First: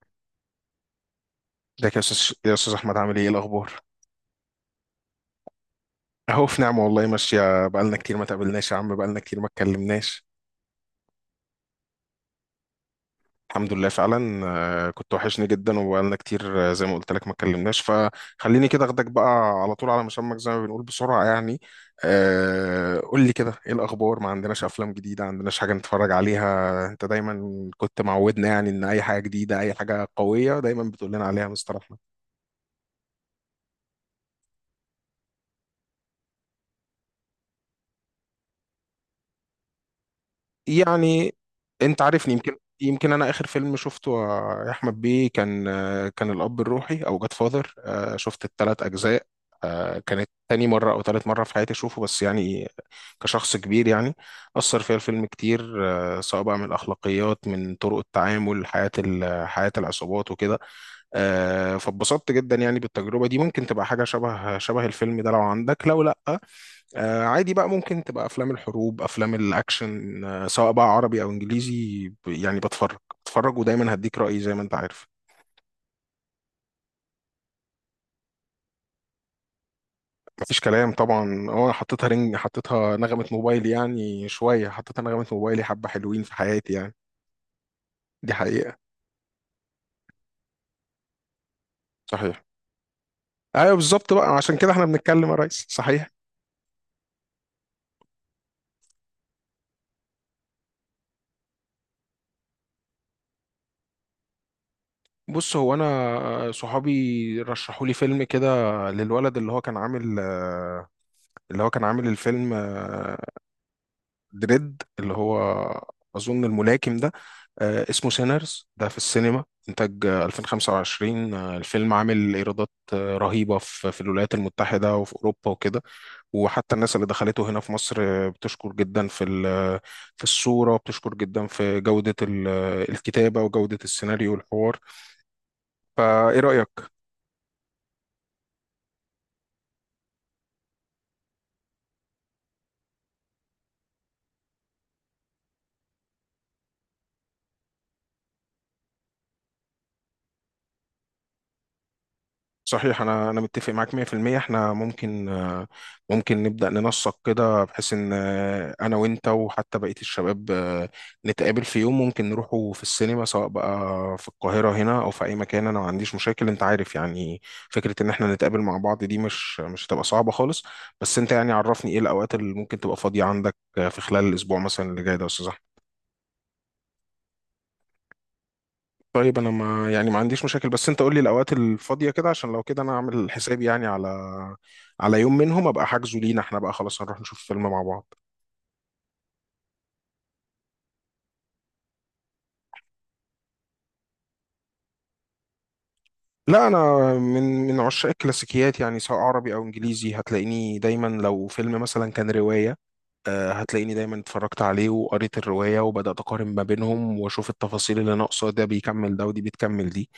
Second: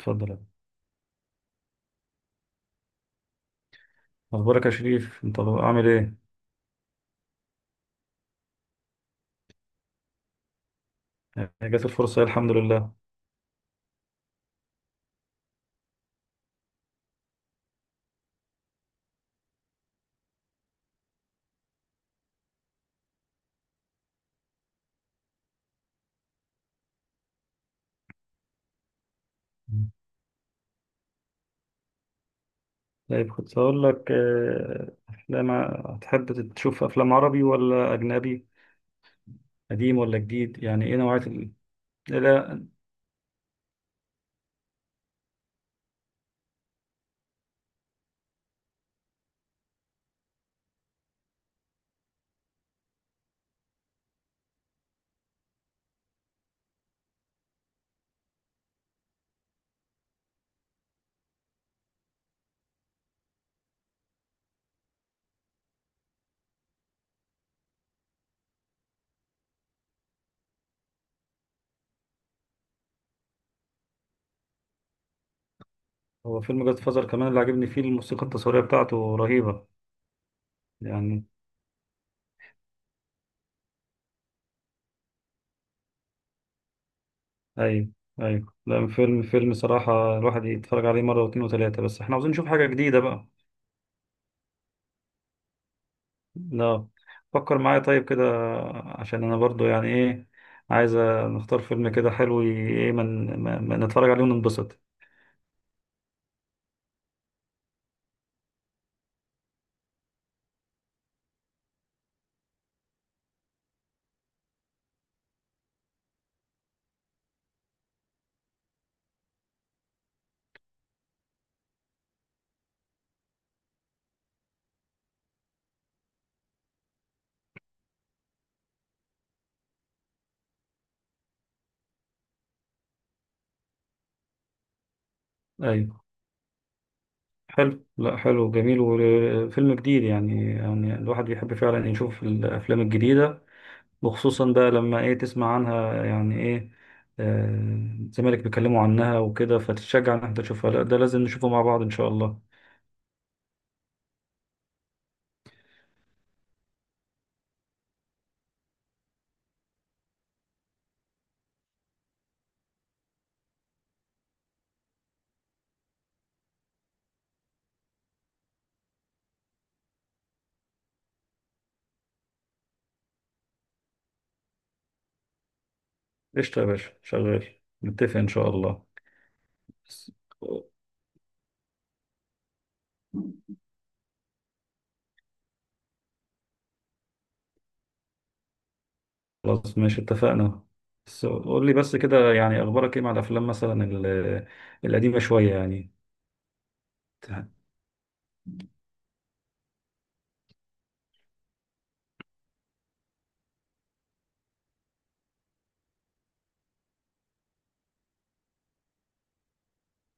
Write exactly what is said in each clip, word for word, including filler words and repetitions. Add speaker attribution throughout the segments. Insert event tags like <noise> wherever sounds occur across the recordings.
Speaker 1: اتفضل.
Speaker 2: ازيك يا استاذ يا استاذ احمد عامل ايه إيه الاخبار؟
Speaker 1: اخبارك يا شريف، انت عامل ايه؟
Speaker 2: اهو في نعمه والله ماشيه، بقالنا كتير ما تقابلناش يا عم، بقالنا كتير ما اتكلمناش.
Speaker 1: يعني جات الفرصه إيه؟ الحمد لله.
Speaker 2: الحمد لله فعلا. آه، كنت وحشني جدا وبقالنا كتير، آه، زي ما قلت لك ما اتكلمناش، فخليني كده اخدك بقى على طول على مسمك زي ما بنقول بسرعه يعني. آه، قول لي كده ايه الاخبار، ما عندناش افلام جديده، ما عندناش حاجه نتفرج عليها. انت دايما كنت معودنا يعني ان اي حاجه جديده اي حاجه قويه دايما بتقول لنا عليها مستر.
Speaker 1: طيب كنت هقول لك، آه، افلام، هتحب تشوف افلام عربي ولا اجنبي؟ قديم ولا جديد؟ يعني ايه نوعيه
Speaker 2: يعني
Speaker 1: ال...
Speaker 2: انت
Speaker 1: إيه؟
Speaker 2: عارفني، يمكن
Speaker 1: لا،
Speaker 2: يمكن انا اخر فيلم شفته يا احمد بيه كان كان الاب الروحي او جاد فاذر، شفت الثلاث اجزاء. آه، كانت تاني مرة أو تالت مرة في حياتي أشوفه بس يعني كشخص كبير يعني، أثر فيها الفيلم كتير. آه، سواء بقى من الأخلاقيات من طرق التعامل، حياة ال- حياة العصابات وكده. آه، فاتبسطت جدا يعني بالتجربة دي. ممكن تبقى حاجة شبه شبه الفيلم ده لو عندك، لو لأ آه عادي بقى. ممكن تبقى افلام الحروب، افلام الاكشن، آه سواء بقى عربي او انجليزي، ب- يعني بتفرج بتفرج، ودايما هديك رايي زي ما انت عارف.
Speaker 1: هو فيلم جاد فازر كمان اللي عجبني فيه الموسيقى التصويريه بتاعته رهيبه.
Speaker 2: مفيش كلام
Speaker 1: يعني
Speaker 2: طبعا. اه حطيتها رنج، حطيتها نغمه موبايلي يعني شويه، حطيتها نغمه موبايلي. حبه حلوين في حياتي يعني.
Speaker 1: ايوه.
Speaker 2: دي
Speaker 1: ايوه،
Speaker 2: حقيقه،
Speaker 1: لا فيلم فيلم صراحه الواحد يتفرج عليه مره واتنين وتلاته، بس احنا عاوزين
Speaker 2: صحيح.
Speaker 1: نشوف حاجه جديده بقى.
Speaker 2: ايوه بالظبط، بقى عشان كده احنا بنتكلم يا ريس، صحيح.
Speaker 1: لا، فكر معايا طيب كده، عشان انا برضو يعني ايه، عايز نختار فيلم كده حلو، ي- ايه، من من من نتفرج عليه وننبسط.
Speaker 2: بص هو انا، آه، صحابي رشحوا لي فيلم كده للولد اللي هو كان عامل آه، اللي هو كان عامل الفيلم، آه، دريد اللي هو اظن الملاكم ده. آه، اسمه سينرز ده في السينما، انتاج آه، الفين وخمسة وعشرين. آه، الفيلم عامل ايرادات آه، رهيبه في في الولايات المتحده وفي اوروبا وكده. وحتى الناس اللي دخلته هنا في مصر آه، بتشكر جدا في ال- في الصوره، بتشكر جدا في جوده ال- آه، الكتابه وجوده السيناريو والحوار.
Speaker 1: ايوه
Speaker 2: فايه رايك؟
Speaker 1: حلو، لا حلو جميل، وفيلم جديد يعني، يعني الواحد بيحب فعلا يشوف الافلام الجديدة، وخصوصا بقى لما ايه، تسمع عنها يعني ايه، آه، زمالك بيتكلموا عنها وكده فتتشجع ان انت تشوفها. لا ده لازم نشوفه مع بعض ان شاء الله.
Speaker 2: صحيح، انا انا متفق معاك مئة في المئة. احنا ممكن، آه، ممكن نبدا ننسق كده بحيث ان، آه، انا وانت وحتى بقيه الشباب، آه، نتقابل في يوم، ممكن نروحوا في السينما سواء بقى في القاهره هنا او في اي مكان، انا ما عنديش مشاكل انت عارف يعني. فكره ان احنا نتقابل مع بعض دي مش مش هتبقى صعبه خالص. بس انت يعني عرفني ايه الاوقات اللي ممكن تبقى فاضيه عندك آه، في خلال الاسبوع مثلا اللي جاي ده يا استاذ.
Speaker 1: قشطة يا باشا، شغال، نتفق ان شاء الله.
Speaker 2: طيب انا ما يعني ما عنديش مشاكل، بس انت قول لي الاوقات الفاضيه كده عشان لو كده انا اعمل حسابي يعني على، على يوم منهم ابقى حاجزه لينا، احنا بقى خلاص هنروح نشوف فيلم مع بعض.
Speaker 1: خلاص ماشي اتفقنا. بس قول لي بس كده، يعني اخبارك ايه مع الافلام مثلا ال- القديمه شويه يعني؟
Speaker 2: لا انا من من عشاق الكلاسيكيات يعني سواء عربي او انجليزي، هتلاقيني دايما لو فيلم مثلا كان روايه، آه، هتلاقيني دايما اتفرجت عليه وقريت الرواية وبدأت أقارن ما بينهم وأشوف التفاصيل اللي ناقصة، ده بيكمل ده ودي بتكمل دي.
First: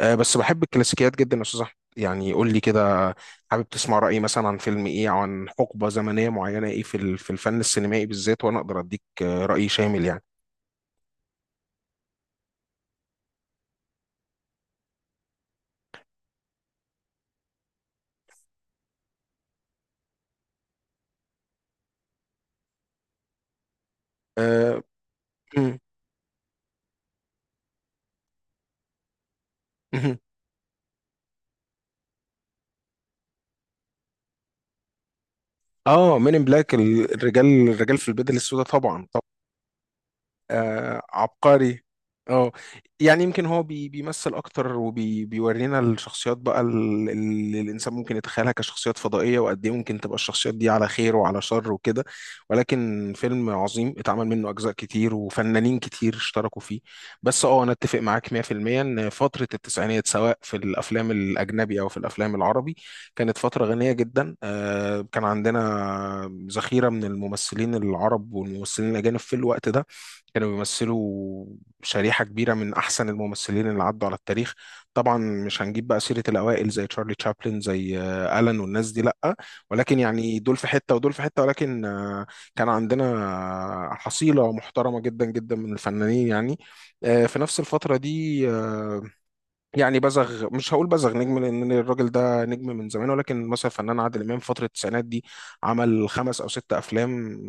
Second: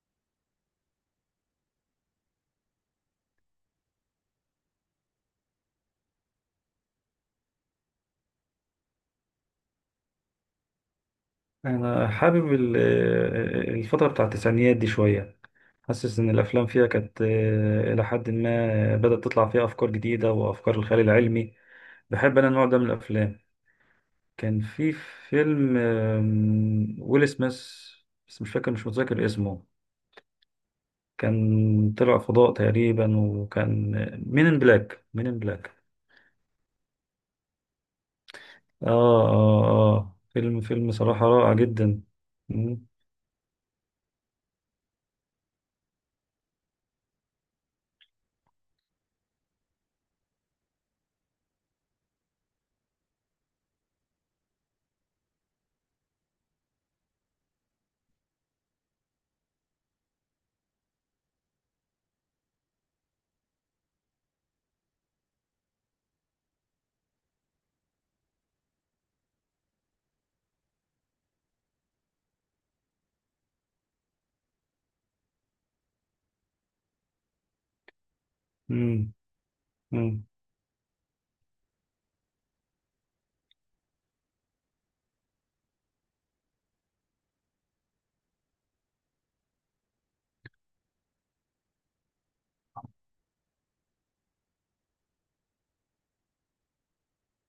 Speaker 2: آه، بس بحب الكلاسيكيات جدا يا أستاذ أحمد يعني. قول لي كده حابب تسمع رأيي مثلا عن فيلم إيه أو عن حقبة زمنية معينة إيه في ال- في الفن السينمائي بالذات، وأنا أقدر أديك آه، رأي شامل يعني.
Speaker 1: انا حابب ال- الفتره بتاع التسعينيات دي شويه، حاسس ان الافلام فيها كانت، آه، الى حد ما بدات تطلع فيها افكار جديده وافكار الخيال العلمي. بحب انا النوع ده من الافلام. كان
Speaker 2: آه
Speaker 1: في
Speaker 2: <laughs>
Speaker 1: فيلم،
Speaker 2: مم،
Speaker 1: آم، ويل سميث، بس مش فاكر، مش متذكر اسمه.
Speaker 2: مم.
Speaker 1: كان طلع فضاء تقريبا، وكان مين ان بلاك، مين ان بلاك.
Speaker 2: آه، مين إن بلاك، الرجال الرجال في البدل السوداء طبعا.
Speaker 1: اه. اه. اه فيلم فيلم
Speaker 2: آه
Speaker 1: صراحة رائع
Speaker 2: عبقري.
Speaker 1: جدا.
Speaker 2: اه
Speaker 1: مم.
Speaker 2: يعني يمكن هو بي بيمثل اكتر وبيورينا الشخصيات بقى ال- اللي الانسان ممكن يتخيلها كشخصيات فضائيه، وقد ايه ممكن تبقى الشخصيات دي على خير وعلى شر وكده. ولكن فيلم عظيم، اتعمل منه اجزاء كتير وفنانين كتير اشتركوا فيه. بس اه انا اتفق معاك مئة في المئة ان فتره التسعينات سواء في الافلام الاجنبي او في الافلام العربي كانت فتره غنيه جدا. آه كان عندنا ذخيره من الممثلين العرب والممثلين الاجانب في الوقت ده، كانوا بيمثلوا شريحة كبيرة من أحسن الممثلين اللي عدوا على التاريخ. طبعا مش هنجيب بقى سيرة الأوائل زي تشارلي تشابلن، زي آه، ألان والناس دي
Speaker 1: مم.
Speaker 2: لأ، ولكن
Speaker 1: مم.
Speaker 2: يعني دول في حتة ودول في حتة، ولكن آه، كان عندنا آه، حصيلة محترمة جدا جدا من الفنانين يعني. آه، في نفس الفترة دي، آه، يعني بزغ، مش هقول بزغ نجم لان الراجل ده نجم من زمان، ولكن مثلا فنان عادل امام في فتره التسعينات دي عمل خمس او ست افلام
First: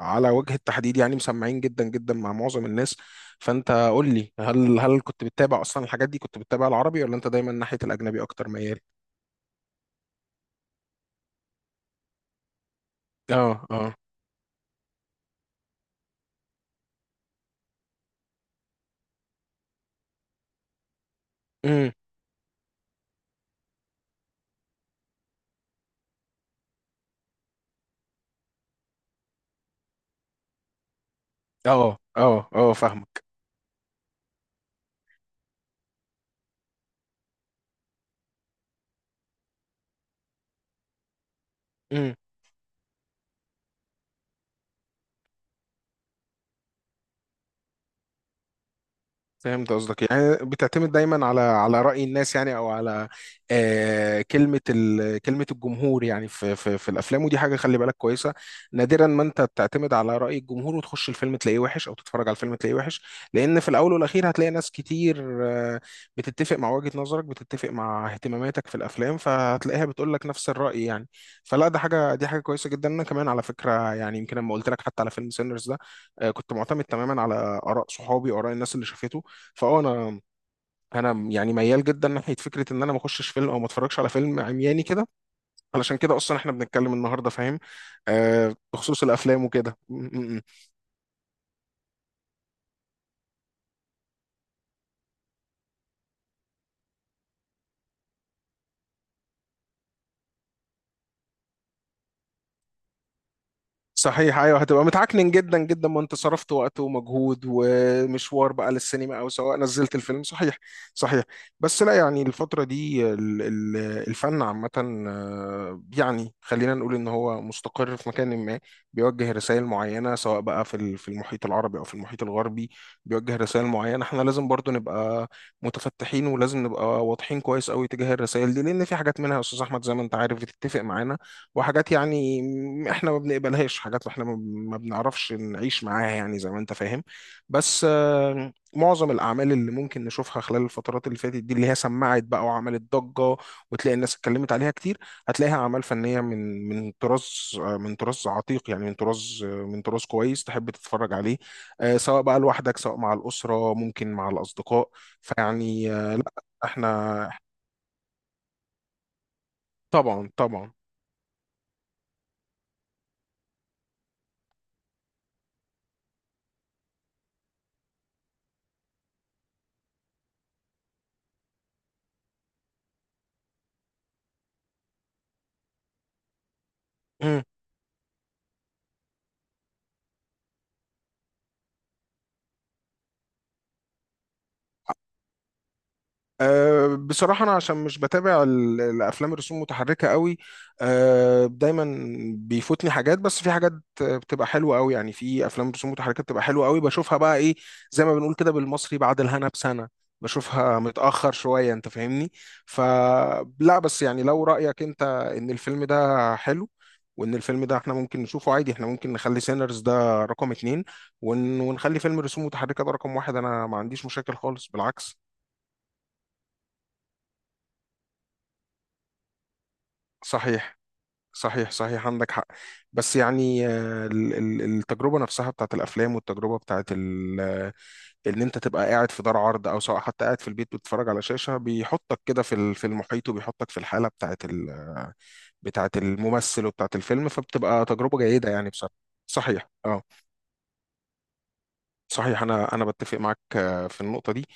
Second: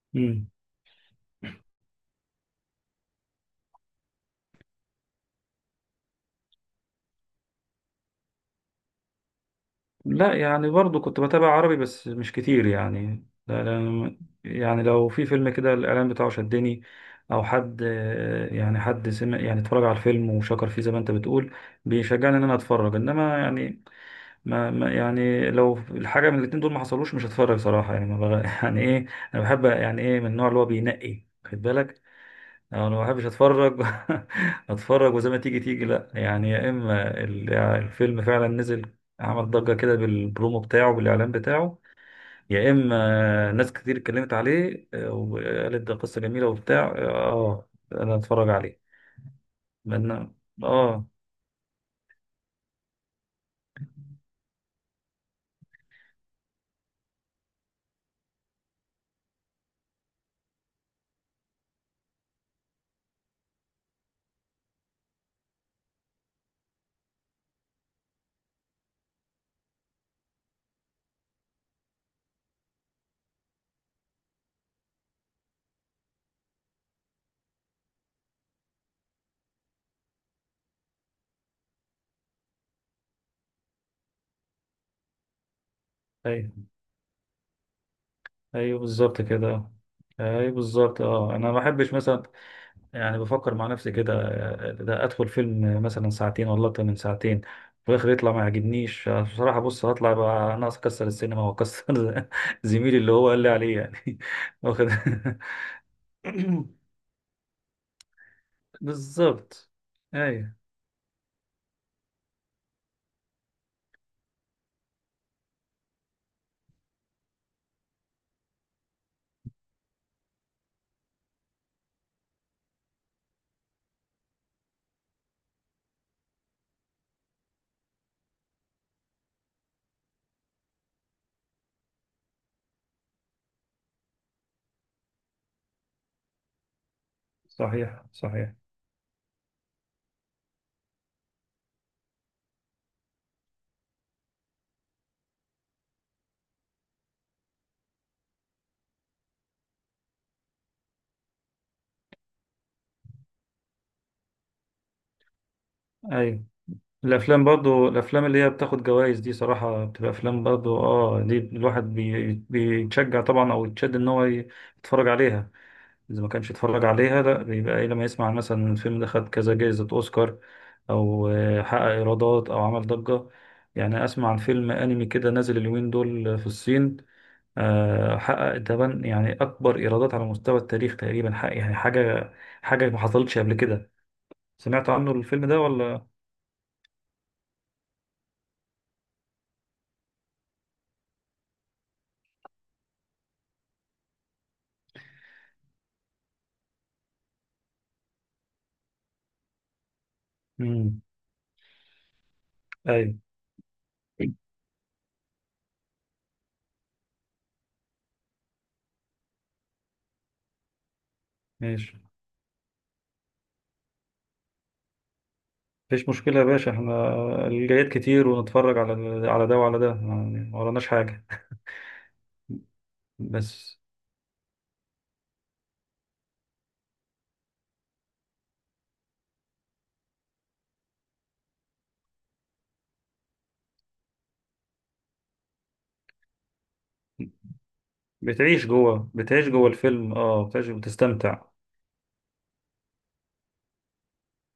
Speaker 2: على
Speaker 1: مم.
Speaker 2: وجه التحديد يعني، مسمعين جدا جدا مع معظم الناس. فانت قول لي، هل هل كنت بتتابع اصلا الحاجات دي؟ كنت بتتابع العربي ولا انت دايما ناحيه الاجنبي اكتر ميال؟
Speaker 1: لا يعني برضو كنت بتابع عربي بس مش كتير يعني،
Speaker 2: اه
Speaker 1: لا
Speaker 2: اه.
Speaker 1: لا. يعني لو في فيلم كده الإعلان بتاعه شدني، أو حد يعني، حد سمع، يعني اتفرج على الفيلم وشكر فيه زي ما أنت بتقول،
Speaker 2: امم
Speaker 1: بيشجعني إن أنا أتفرج. إنما يعني، ما ما- يعني لو الحاجة من الاتنين دول ما حصلوش مش هتفرج صراحة يعني ما بغ... <laughs> يعني إيه، أنا بحب يعني إيه، من النوع اللي هو بينقي، خد
Speaker 2: اه
Speaker 1: بالك،
Speaker 2: اه اه،
Speaker 1: انا ما
Speaker 2: فاهمك.
Speaker 1: بحبش اتفرج <laughs> اتفرج وزي ما تيجي تيجي. لا يعني، يا اما ال- الفيلم فعلا نزل، عمل ضجة كده بالبرومو بتاعه، بالاعلان بتاعه، يا اما ناس كتير اتكلمت عليه، آه، وقالت ده قصة جميلة وبتاع، اه، آه، انا اتفرج عليه.
Speaker 2: فهمت قصدك،
Speaker 1: لان،
Speaker 2: يعني بتعتمد
Speaker 1: اه،
Speaker 2: دايما على، على رأي الناس يعني او على آه كلمة ال... كلمة الجمهور يعني في في في الافلام، ودي حاجة خلي بالك كويسة. نادرا ما انت بتعتمد على رأي الجمهور وتخش الفيلم تلاقيه وحش، او تتفرج على الفيلم تلاقيه وحش، لان في الاول والاخير هتلاقي ناس كتير آه بتتفق مع وجهة نظرك، بتتفق مع اهتماماتك في الافلام، فهتلاقيها بتقول لك نفس الرأي يعني. فلا ده حاجة، دي حاجة كويسة جدا. انا كمان على فكرة يعني يمكن لما قلت لك حتى على فيلم سينرز ده، آه كنت معتمد تماما على آراء صحابي وآراء الناس اللي شافته. فاه انا، انا يعني ميال جدا ناحيه فكره ان انا ما اخشش فيلم او ما اتفرجش على فيلم عمياني كده، علشان كده اصلا احنا
Speaker 1: ايوه،
Speaker 2: بنتكلم النهارده فاهم. آه
Speaker 1: ايوه
Speaker 2: بخصوص
Speaker 1: بالظبط
Speaker 2: الافلام
Speaker 1: كده.
Speaker 2: وكده.
Speaker 1: آه، ايوه بالظبط، اه انا ما بحبش مثلا، يعني بفكر مع نفسي كده، آه، ده ادخل فيلم مثلا ساعتين ولا اكتر من ساعتين، في الاخر يطلع ما يعجبنيش. آه، بصراحه، بص هطلع بقى ناقص اكسر السينما واكسر <laughs> زميلي اللي هو قال لي عليه يعني
Speaker 2: صحيح، ايوه
Speaker 1: <laughs>
Speaker 2: هتبقى
Speaker 1: واخد.
Speaker 2: متعكنن جدا جدا، ما انت صرفت وقت
Speaker 1: <laughs>
Speaker 2: ومجهود ومشوار بقى للسينما او سواء
Speaker 1: بالظبط.
Speaker 2: نزلت الفيلم.
Speaker 1: ايوه.
Speaker 2: صحيح صحيح. بس لا يعني الفتره دي ال- ال- الفن عامه، آه، يعني خلينا نقول ان هو مستقر في مكان ما، بيوجه رسائل معينه سواء بقى في ال- في المحيط العربي او في المحيط الغربي. بيوجه رسائل معينه، احنا لازم برضو نبقى متفتحين ولازم نبقى واضحين كويس قوي تجاه الرسائل دي، لان في حاجات منها يا استاذ احمد زي ما انت عارف بتتفق معانا، وحاجات يعني م- احنا ما بنقبلهاش، حاجات احنا ما ما بنعرفش نعيش معاها يعني زي ما انت فاهم. بس
Speaker 1: صحيح
Speaker 2: آه،
Speaker 1: صحيح.
Speaker 2: معظم الاعمال اللي ممكن نشوفها خلال الفترات اللي فاتت دي اللي هي سمعت بقى وعملت ضجة وتلاقي الناس اتكلمت عليها كتير، هتلاقيها اعمال فنية من من طراز آه، من طراز عتيق يعني، من طراز آه، من طراز كويس تحب تتفرج عليه، آه، سواء بقى لوحدك، سواء مع الأسرة، ممكن مع الأصدقاء. فيعني آه، لا
Speaker 1: ايوه
Speaker 2: احنا
Speaker 1: الافلام برضو، الافلام اللي هي بتاخد جوائز دي صراحه بتبقى
Speaker 2: طبعا
Speaker 1: افلام
Speaker 2: طبعا.
Speaker 1: برضو اه دي الواحد بي- بيتشجع طبعا او يتشد ان هو ي- يتفرج عليها. إذا ما كانش اتفرج عليها، لا بيبقى إيه، لما يسمع مثلا إن الفيلم ده خد كذا جائزة أوسكار، أو آه، حقق إيرادات أو عمل ضجة. يعني أسمع عن فيلم أنمي كده نازل اليومين دول في الصين، آه، حقق تبان يعني أكبر إيرادات على مستوى التاريخ تقريبا، حق يعني حاجة، حاجة ما حصلتش قبل كده. سمعت عنه الفيلم ده ولا؟
Speaker 2: أه بصراحة، أنا عشان مش بتابع ال- الأفلام الرسوم متحركة قوي، أه دايما بيفوتني حاجات، بس في حاجات بتبقى حلوة قوي يعني، في أفلام رسوم متحركة بتبقى حلوة قوي بشوفها بقى إيه زي ما بنقول كده بالمصري، بعد الهنا بسنة بشوفها،
Speaker 1: مم.
Speaker 2: متأخر شوية أنت فاهمني.
Speaker 1: أيوه
Speaker 2: فلا بس يعني لو رأيك أنت إن الفيلم ده حلو وإن الفيلم ده إحنا ممكن نشوفه عادي، إحنا ممكن نخلي سينرز ده رقم اتنين ون- ونخلي
Speaker 1: ماشي،
Speaker 2: فيلم رسوم متحركة ده رقم واحد، أنا ما عنديش مشاكل خالص بالعكس.
Speaker 1: مفيش مشكلة يا باشا، احنا الجايات كتير، ونتفرج على على ده وعلى ده يعني، ما
Speaker 2: صحيح
Speaker 1: وراناش حاجة.
Speaker 2: صحيح، صحيح عندك حق. بس يعني
Speaker 1: بس
Speaker 2: آه، ال- ال- التجربة نفسها بتاعت الأفلام، والتجربة بتاعت ال- آه، إن أنت تبقى قاعد في دار عرض أو سواء حتى قاعد في البيت بتتفرج على شاشة، بيحطك كده في ال- في المحيط وبيحطك في الحالة بتاعت ال- بتاعت الممثل وبتاعت الفيلم، فبتبقى تجربة جيدة
Speaker 1: بتعيش
Speaker 2: يعني بصراحة.
Speaker 1: جوه، بتعيش جوه
Speaker 2: صحيح اه
Speaker 1: الفيلم، اه بتعيش، بتستمتع.
Speaker 2: صحيح، أنا أنا بتفق معاك آه، في النقطة دي.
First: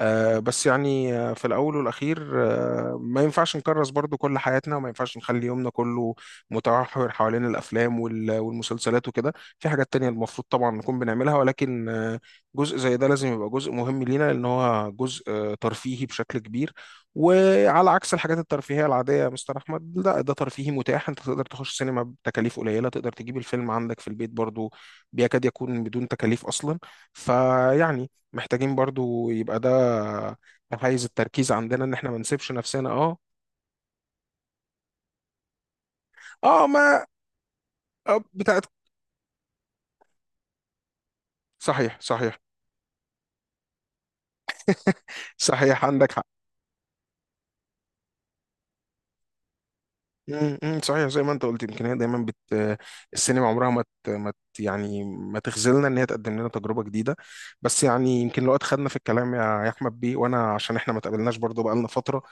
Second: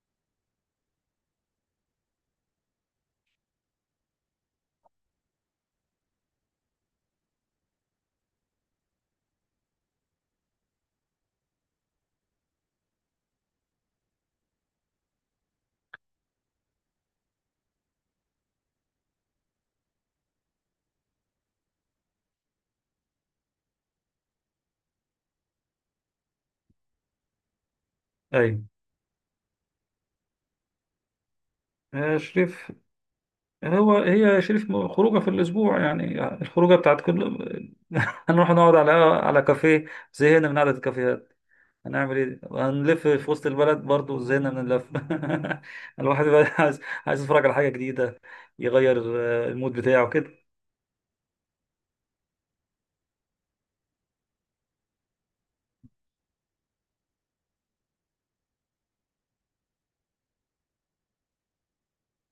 Speaker 2: آه، بس يعني آه، في الأول والأخير آه، ما ينفعش نكرس برضو كل حياتنا وما ينفعش نخلي يومنا كله متمحور حوالين الأفلام وال- والمسلسلات وكده. في حاجات تانية المفروض طبعا نكون بنعملها، ولكن آه، جزء زي ده لازم يبقى جزء مهم لينا، لأن هو جزء آه، ترفيهي بشكل كبير. وعلى عكس الحاجات الترفيهية العادية يا مستر أحمد، لا ده ترفيهي متاح، أنت تقدر تخش سينما بتكاليف قليلة، تقدر تجيب الفيلم عندك في البيت برضو بيكاد يكون بدون تكاليف أصلا. فيعني
Speaker 1: ايوه،
Speaker 2: محتاجين برضو يبقى ده حيز التركيز عندنا ان احنا
Speaker 1: آه،
Speaker 2: ما نسيبش
Speaker 1: شريف،
Speaker 2: نفسنا اه.
Speaker 1: هو هي شريف م- خروجه في الاسبوع يعني،
Speaker 2: اه
Speaker 1: الخروجه بتاعت
Speaker 2: ما
Speaker 1: كل
Speaker 2: آه،
Speaker 1: <laughs> هنروح
Speaker 2: بتاعت.
Speaker 1: نقعد على على كافيه، زهقنا من قعده الكافيهات.
Speaker 2: صحيح
Speaker 1: هنعمل
Speaker 2: صحيح،
Speaker 1: ايه، هنلف في وسط البلد، برضو زهقنا من اللف.
Speaker 2: صحيح
Speaker 1: <laughs>
Speaker 2: عندك
Speaker 1: الواحد
Speaker 2: حق.
Speaker 1: بقى عايز، عايز يتفرج على حاجه جديده، يغير آه، المود بتاعه كده.
Speaker 2: امم أمم، صحيح زي ما انت قلت، يمكن هي دايما بت، السينما عمرها ما ت... ما ت... يعني ما تخذلنا، ان هي تقدم لنا تجربه جديده. بس يعني يمكن لو اتخدنا في الكلام يا يا احمد بيه، وانا عشان احنا ما تقابلناش برضو بقالنا فتره،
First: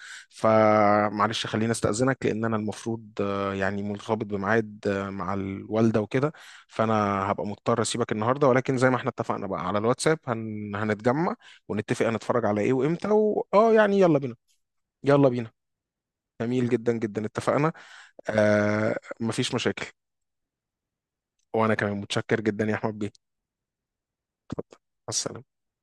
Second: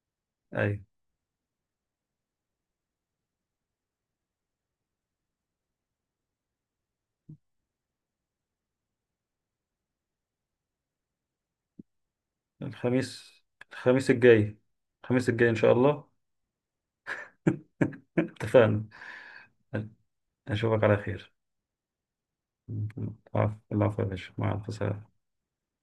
Speaker 1: ايوه.
Speaker 2: فمعلش خليني استاذنك لان انا المفروض آه، يعني مرتبط بميعاد آه، مع الوالده وكده. فانا هبقى مضطر اسيبك النهارده، ولكن زي ما احنا اتفقنا بقى على الواتساب هن... هنتجمع ونتفق هنتفرج على ايه وامتى
Speaker 1: الخميس،
Speaker 2: و... اه يعني
Speaker 1: الخميس
Speaker 2: يلا بينا.
Speaker 1: الجاي، الخميس
Speaker 2: يلا
Speaker 1: الجاي
Speaker 2: بينا،
Speaker 1: ان شاء الله.
Speaker 2: جميل جدا جدا، اتفقنا.
Speaker 1: اتفقنا.
Speaker 2: آه مفيش مشاكل.
Speaker 1: اشوفك على خير.
Speaker 2: وانا كمان متشكر جدا يا احمد بيه، مع
Speaker 1: العفو، العفو يا باشا، مع الف سلامة.
Speaker 2: السلامة.